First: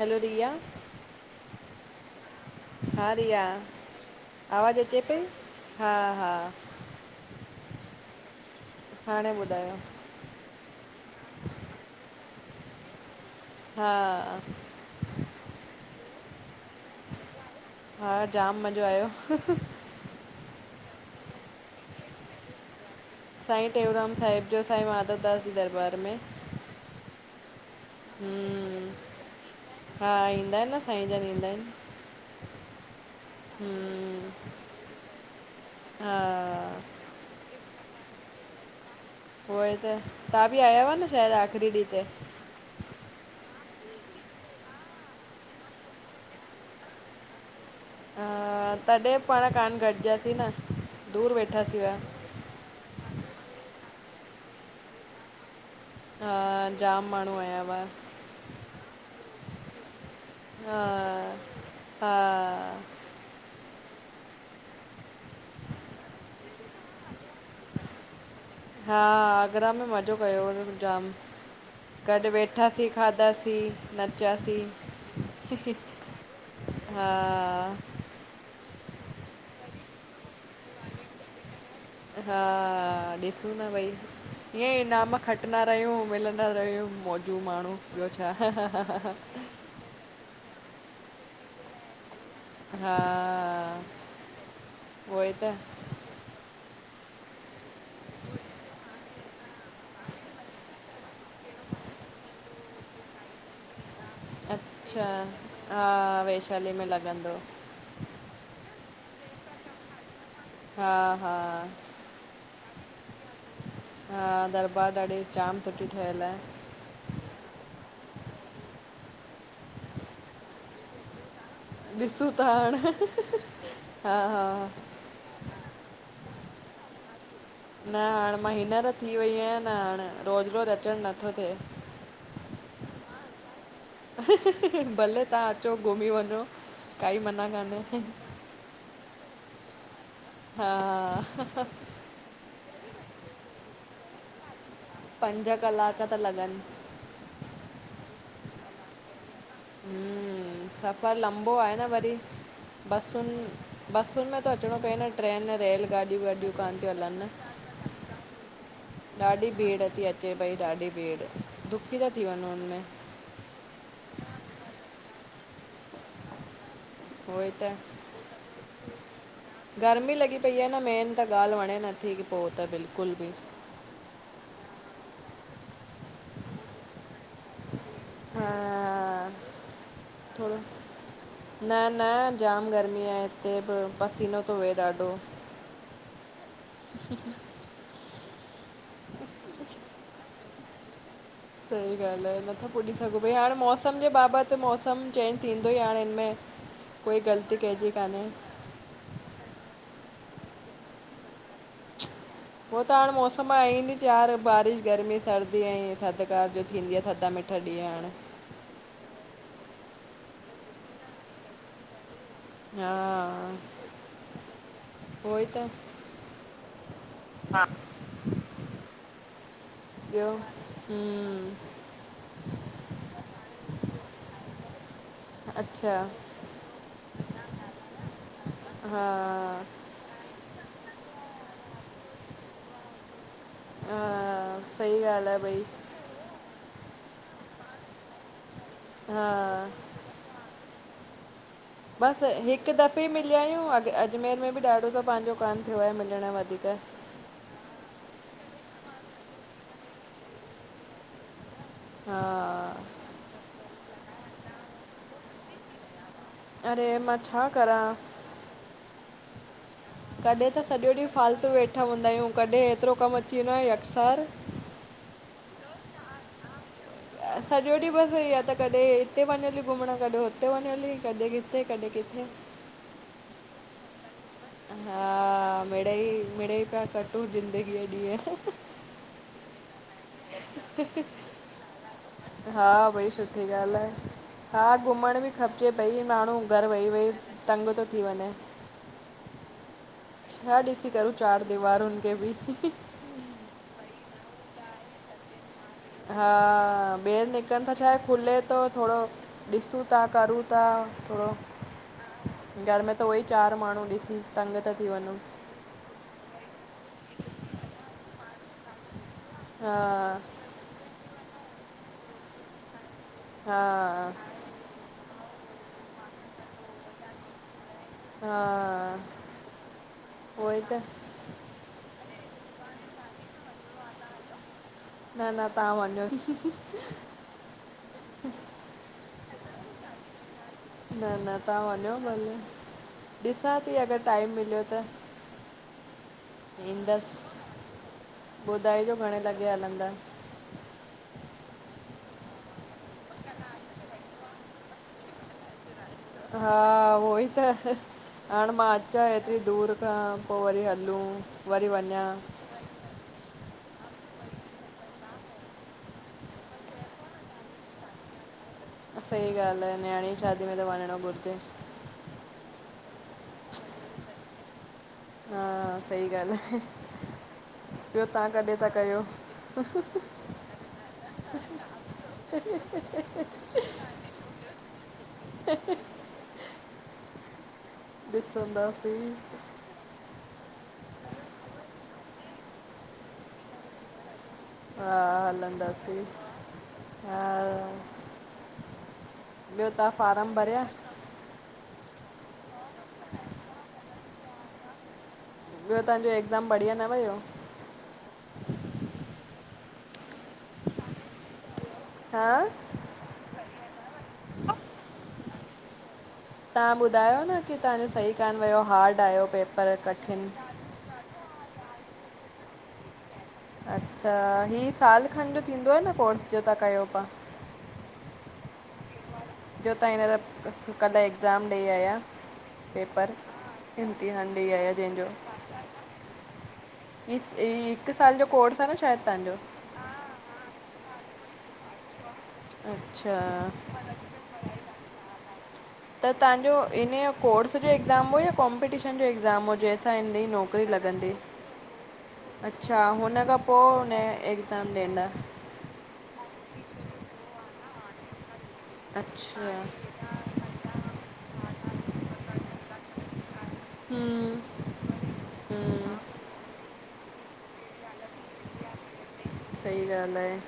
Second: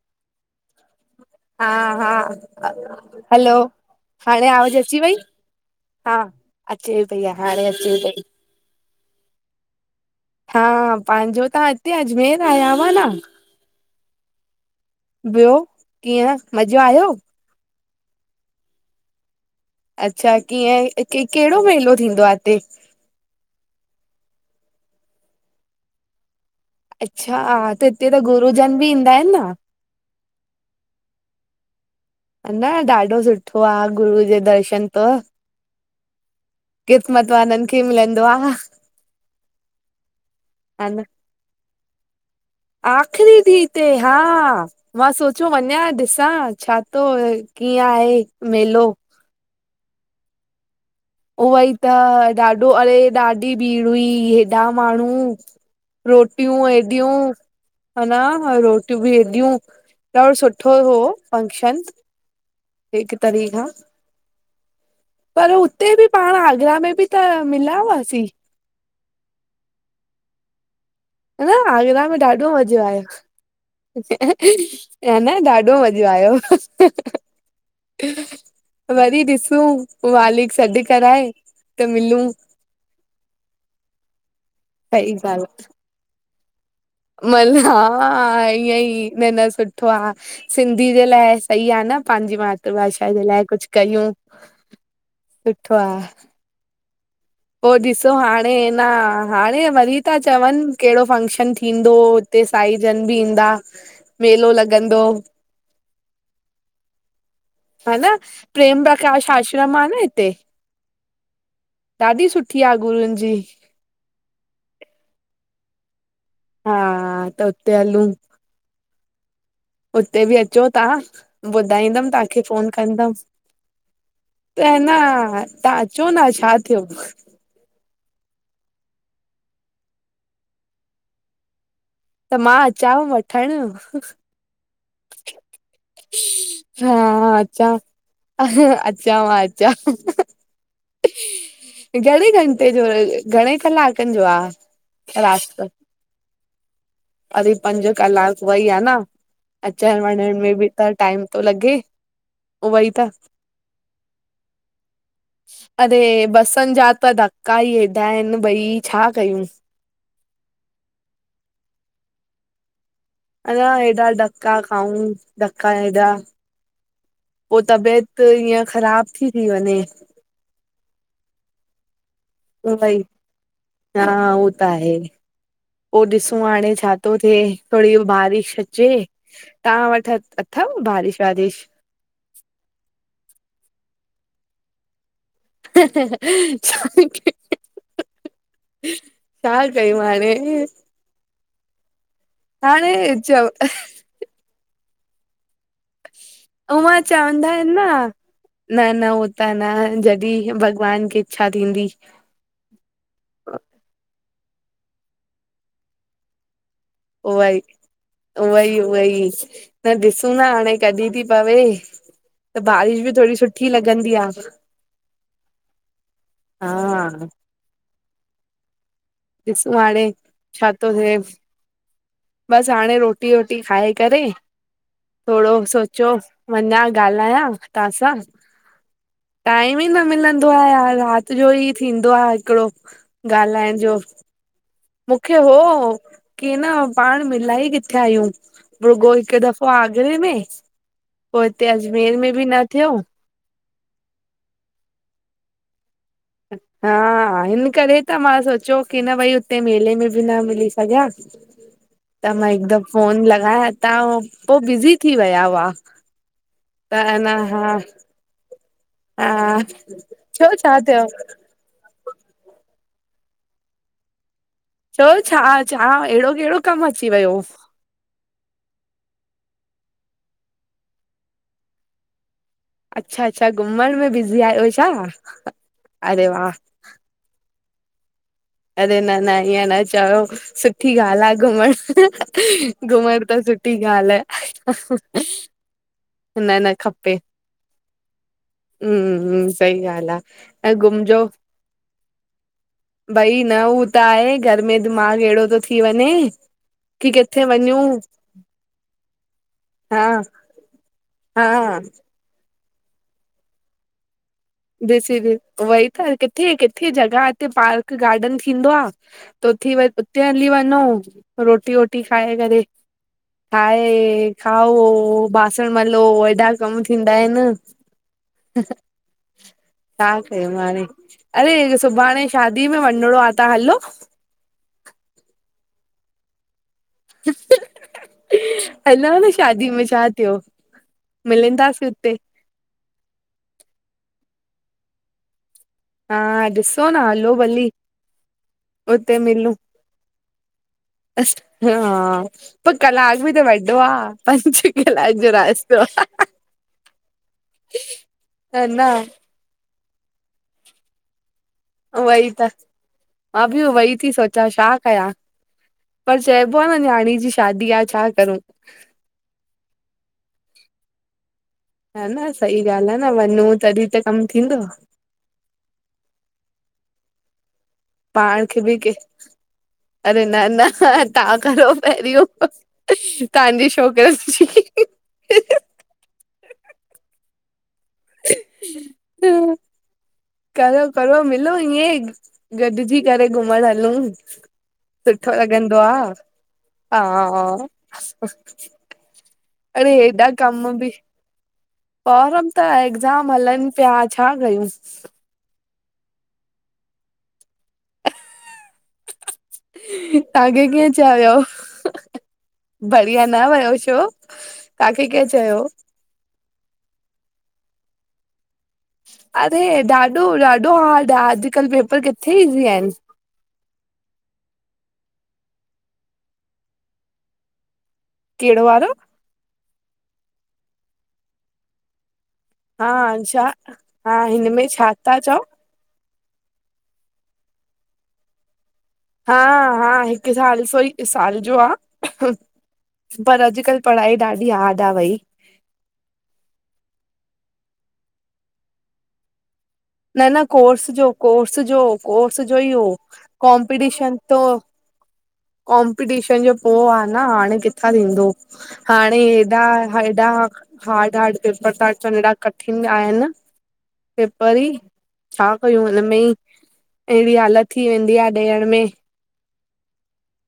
हलो, रिया। हा हा, हा रिया हलो। हाणे आवाज़ आवाज़ु अचे अची वई? पई हा, अचे पई हाणे अचे पई। हाणे ॿुधायो। हा, पांजो तां हिते अजमेर आया हव न? हा। ॿियो, कीअं मज़ो आयो? हा, जाम मज़ो आयो। अच्छा, कीअं, केहिड़ो मेलो थींदो आ हिते। साईं टेऊराम साहिब जो, साईं माधवदास जी दरबार में। अच्छा, हा त हिते त गुरुजन हम्म बि ईंदा इनि न? हा, ईंदा इनि न, साईं जन ईंदा इनि। न, ॾाढो सुठो आ, हम्म गुरूअ जो दर्शन त। हा। क़िस्मत वारनि खें मिलंदो आ हा। ऊओई त, तव्हां बि आया हुयव न शायद आख़िरी ॾींहं ते? आख़िरी ॾीह ते हा, मां सोचियो वञां ॾिसां छा तो किअं आहे। हा, मेलो तंॾहिं पाण कान ॻॾिजासिं न। दूरि ऊओई वेठासीं त, हुआ ॾाढो अड़े ॾाढी भीड़ हुई, हेॾा माण्हूं हा रोटियूं जाम हेॾियूं, माण्हू आया हुआ हान रोट वीडियूं, ॾाढो सुठो हा हो, फंक्शन। हा हिकु तरीखा, पर उत् हुते बी पाण, आगरा में बि त मिलिया हुआसीं। हा, आगरा में मज़ो कयो हो हुननि जाम। ह न आगरा में ॻॾु ॾाढो मज़ो वेठासीं, आयो खाधासीं, नचासीं। ह न ॾाढो मज़ो आयो हा। वरी ॾिसूं मालिक सॾु कराए। त मिलूं हा, ॾिसूं न भई, ईअं ई सही इनाम खटंदा रहियूं मिलंदा रहियूं। मौजू माण्हू ॿियो छा मलहा, ईअं ई, न न सुठ वाह! सिंधी जे लाइ सही आ न पांजि त्र हा भाषा जे लाए कुछ कयूं उहो ई त सुठो आ। पो ॾिसो हाणे अ न हाणे वरी था चवंन केड़ो फंक्शन भी थींदो हुते साई जन बि ईंदा। मेलो लॻंदो अच्छा हा वैशाली में लॻंदो। हा न प्रेम प्रकाश आश्रम आ न हिते। हा हा ॾाढी सुठी आ गुरून जी। हा दरबार ॾाढी जाम सुठी ठयल आहे। हा त उते हलूं। उते बि अचो तां। ॿुधाईंदम ॾिसूं तव्हांखे था फोन हाणे कंदम हा त हा हन तव्हां चो न छा थियो? न हाण मां हिनर थी वई आहियां न हाणे रोज़ रोज़ अचण नथो थिए। त मां अचांव वठण? भले तव्हां अचो घुमी वञो काई मना कान्हे। अच्चा मां अच्चा। हा घणे घंटे जो घणे कलाकन जो आ। पंज रास्तो कलाक ता लॻन। अरे पंज कलाक वई आ न अचण वञण में बि त सफ़रु टाइम तो लंबो आहे लॻे न उवई त बसुन में तो अचणो पए न ट्रेन रेलगाॾियूं वाॾियूं कोन थियूं हलन त काई हेडा आहिन भई। छा कयूं ॾाढी भीड़ थी अचे पई ॾाढी भीड़ दुखी था थी वञ हुनमें। अञा हेॾा धका खाऊं धका हेॾा उहो ई पो त तबियत त ईअं ख़राब थी थी वञे गर्मी लॻी पई आहे न मेन त ॻाल्हि वणे नथी की पो त उहोई बिल्कुल भी। हा उहो त आहे पो ॾिसूं हाणे छा थो थिए। थोड़ी इहो हा बारिश अचे तव्हां वट थोरो अथव बारिश वारिश? न न जाम गर्मी आहे हिते ब पसीनो थो वए ॾाढो। [unintelligible] छा कयूं हाणे। सही ॻाल्ह आहे नथो हाणे पुॾी सघूं भाई चव हाणे मौसम जे बाबत मौसम चेंज थींदो ई आहे। उहा चवंदा आहिन ना। कान्हे न न हो त न जॾहिं भॻवान खे इच्छा थींदी। हो त हाण मौसम आहे नी चार बारिश गर्मी सर्दी ऐं थधकार जो थींदी आहे। थदा मिठा ॾीय हाड़। उहई उहई त ॾिसूं ना हाणे कॾी ती पवे? त हा बारिश बि थोड़ी सुठी लॻंदी आ उहो हा। हा ॾिसूं हाणे छा थो थे। हम्म बस हाणे रोटी वोटी खाई करें। थोड़ो अच्छा सोचयो वञा ॻाल्हायां तव्हांसां। हा टाइम ई न मिलंदो आ, राति जो ही थींदो आ हिकिड़ो ॻाल्हायणि हो, हा सही ॻाल्हि मुंखे आहे हो भई के न पाण मिलाई किथे आहियूं, रूॻो हिकु हा दफ़ो आगरे में पो हिते अजमेर में बि ना थियो। थी आहियूं अ अजमेर में बि ॾाढो त पांजो काने थियो आहे मिलण वार हा हिन करे। त मां सोचियो की न भाई, हुते मेले में बि न मिली सघियां, हा त मां हिकु द फ़ोन लॻाया त पो बिज़ी थी विया हुआ अरे त ह मां न छा हा करां हा कॾहिं छो त छा सॼो थियो ॾींहु फालतू वेठा हूंदा आहियूं, कॾहिं एतरो कमु अची वेंदो आहे अकसर चओ छा, छा अड़ो केड़ो कमु अची वियो? सॼो ॾींहु बसि या त कॾे हिते वञ, हली घुमणु कॾे हुते वञ, हली कॾी किथे, कॾी किथे अच्छा- अच्छा घुमण में बिज़ी आयो छा? हा अरे! वाह ऐं ज़िदगी ॾिंहु अ ह ह अरे, न न ईयं ना हे चओ सुठी ॻाल्हि आ घुमण, खिलण जी आवाज़ घुमण त सुठी ॻाल्हि आहे। हा घुमण ॿि खपॼे भई माण्हूं न घरु वेही वेही तंग थो थी वञे। हंम्म सही ॻाल्हि आ, छा ऐं ॾिसी करूं घुमजो चारि दीवारुनि खे बि भई न हूं त आहे घर में दिमाग़ हेॾो थो थी वञे हा की ॿियो किथे निकिल त वञूं छाहे खुले तो थोरो हा ॾिंसूतां करूं ता थोरो हा घरु में त उहो ई चार माण्हूं ॾिसी तंग था थी वञूं ॾिसीदी् वई त किथे -किथे जॻह हिते पार्क गार्डन थींदो आ त उथी हा वर् उते हली वञो रोटी वोटी खाए करे, हा ठाहे खाओ बासण मलो हेॾा कमु थींदा हिनि हाअ तां खे मारी, अरे! सुभाणे शादी में वञिणो आ तां हलो न न तां वञो खिलण जी आवाज़ ही, ह, हलऊं न शादी में छा थियो? न न तां मिलंदासीं वञो हुते भले ॾिसां थी, अगरि टाइम मिलियो त हा ॾिसो न हलो ईंदसि भली, ॿुधाइजो हुते घणे लॻे मिलूं हलंदा अस् हा पो कलाॅक बि त वॾो आ, पंॼ कलाॅक जो रास्तो आ हा वई त हाणे ह मां न अचा एतिरी दूर खां पो वरी हलूं वरी वञा वइ त, मां बि वई थी सोचां छा कयां? पर चइॿो आ, न नियाणी जी शादी आ छा करूं। सही ॻाल्हि आ, न्याणी जी शादी में त वञिणो घुरिॼें हन सही ॻाल्हि आ न वञूं तॾहिं त कमु थींदो। हा सही गाल्हि आहे ॿियो तव्हां पाण कॾहिं खें था बि के कयो अरे न न, तां करो पहिरीयो तहांजी छोक [unintelligible] ॾिसदांसी करो करो मिलूं इंदी, गॾिजी करे घुमण हलूं हा सुठो लॻंदो हलंदासीं आ, हा ॿियो तव्हां अड़े हेॾा फारम भरिया कम भी ॿारन त एगज़ाम हलनि पिया छा कयूंस? ॿियो तहांजो एगज़ाम बढ़िया न वयो? तव्हांखे कें चयो? हा? बढ़िया न वयो शो? ताखे कें चयो? तां ॿुधायो न कि ताजों सही कान वयो हा्डॅ आयो पेपर कठिन एॾो हार्ड आ, अॼुकल्ह पेपर किथे ईज़ी आहिनि अच्छा, ही साल खनि जो थींदो आ न कोर्स जो तव्हां कयो पिया? कहिड़ो वारो? जो तव्हां हींञर कल्ह एगज़ाम ॾेई आया? हा पेपर, छा हा इम्तिहान ॾेई हिनमें आया छा जंहिंजो था चओ इ हिकु साल जो कोर्स आ न शायदि? हा तव्हांजो हा, हिकु साल सो हिक साल जो आ अच्छा पर अॼुकल्ह पढ़ाई ॾाढी हार्ड आ भई त तव्हांजो इनयो कोर्स जो एगज़ाम हो या कॉम्पिटीशन जो एगज़ाम हुजे? असां हिन न जी न नौकिरी कोर्स जो लॻंदी, कोर्स जो कोर्स जो ई अच्छा, हो हुन खां पो हुन एगज़ाम ॾींदा? कॉम्पिटीशन जो पो आं न, हाणे किथां थींदो? हाणे अच्छा हेॾा हेॾा हार्ड -हार्ड पेपर तां अचिन, हेॾा कठिन आया आहिनि हम्म पेपरी ई, छा कयूं हम्म, हिनमें ई? एहिड़ी हालत थी वेंदी आ, ॾियण में। सही ॻाल्हि आहे,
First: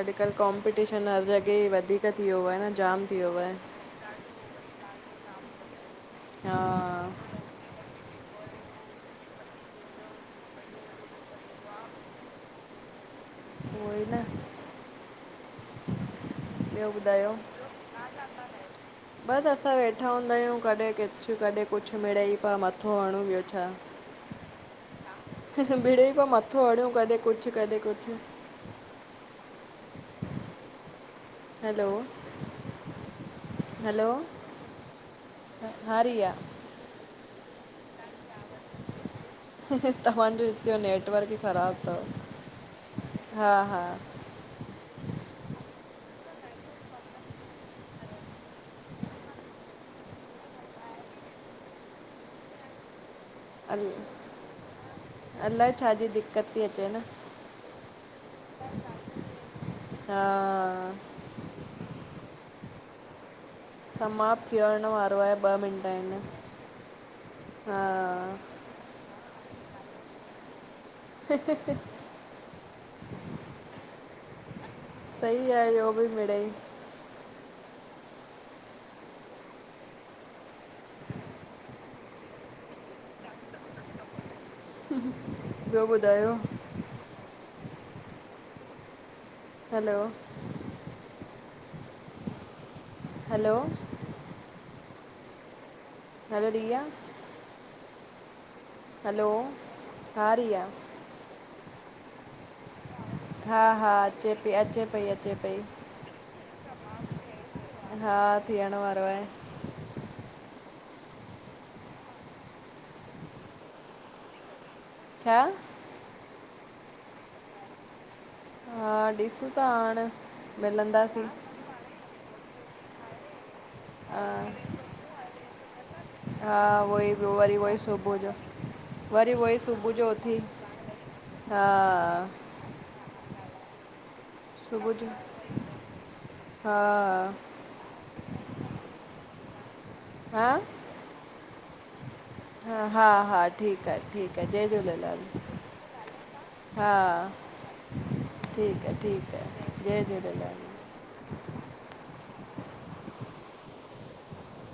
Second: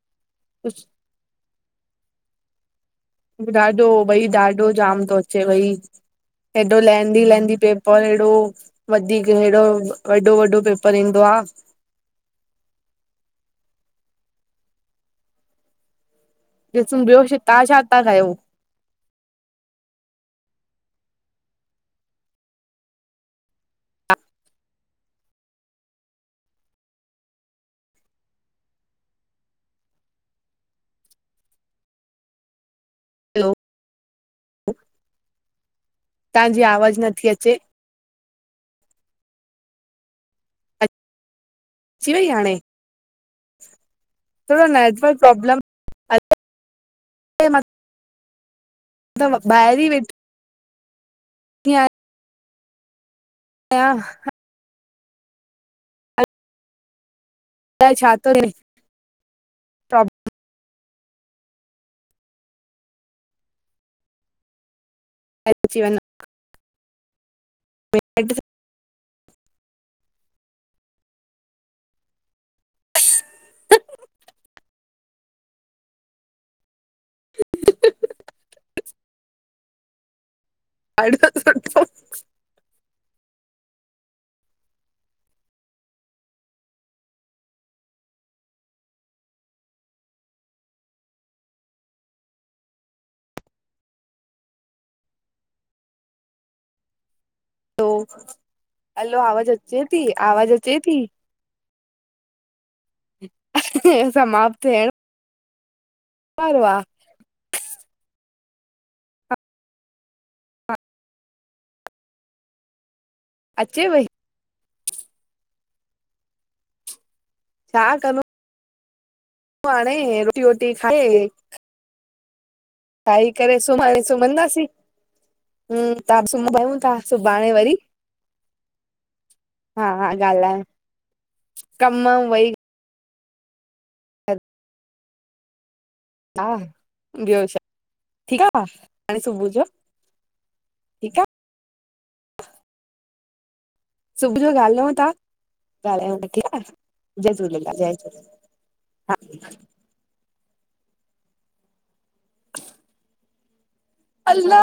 अॼुकल्ह कॉम्पिटीशन हर जॻह वधीक थी वियो आहे न जाम? थी वियो आहे। ॾाढो भई ॾाढो जाम तो अचे भई। हा हेॾो लैदीं लैदीं पेपर हेॾो। वधीक हेड़ो वॾो वॾो पेपर ईंदो आं। उहोई न ॾिसूं ॿियो, तां छा था कयो? बसि असां वेठा हूंदा आहियूं। कॾहिं कुछु- कॾहिं कुछु मिड़े ई पिया मथो हणूं ॿियो छा? हा मिड़ई प्या मत्थों हड़ू, कॾहि कुछ कॾहि कुछ। हलो हलो हलो, हा रिया जीं आवाज नथी अचे। चे तव्हांजो हिते जों नेटवर्क ई ख़राब अची वई हाणे? थोरो नेटवर्क प्रॉब्लम अलाए मां त, ॿाहिर ई वेठ अल, आहियां अलाए छाजी दिक्कत थी अचे न? अलाए छातों थे? हा समाप्त थियणु वारो आहे ॿ अची मिंट आहिन, हा। वञे हि-हि। [unintelligible] सही आ ईयो बि मिड़ेई। [inaudible] अिस सु [unintelligible] ॿियो ॿुधायो? Hello? Hello? Hello Riya? Hello, आवाज़ अची थी, हा आवाज रिया अची थी? हा हा असां अचे पई माप अचे थण [unintelligible] पई अचे पई। [unintelligible] ॿरवा [unintelligible] हा, थियण वारो आहे। अचे पई? छा? छा करणो? [unintelligible] हा, ॾिसूंता हाणे, रोटी वोटी मिलंंदासीं। खाए खाई करे हा सुम्हंदासीं। हूं त सुम्हूं हा, था उअई ॿियो सुभाणे वरी, उअई सुबुह जो। वरी उहई हा सुबुह जो हा उथी, ॻाल्हायूं हा। कम हन। [inaudible] कु [inaudible] हा। ॿियो छा? ठीकु आह? हाणे सुबुह जो। हां? ठीकु आ हा हा, हा ठीकु आ, ठीकु आ, जय झूलेलाल ॻाल्हायुं तां, ठीकु आ, हा जय झूलेलाल जय, झूलेलाल, ठीकु आहे हा ठीकु आहे जय झूलेलाल [inaudible] अलाह [unintelligible]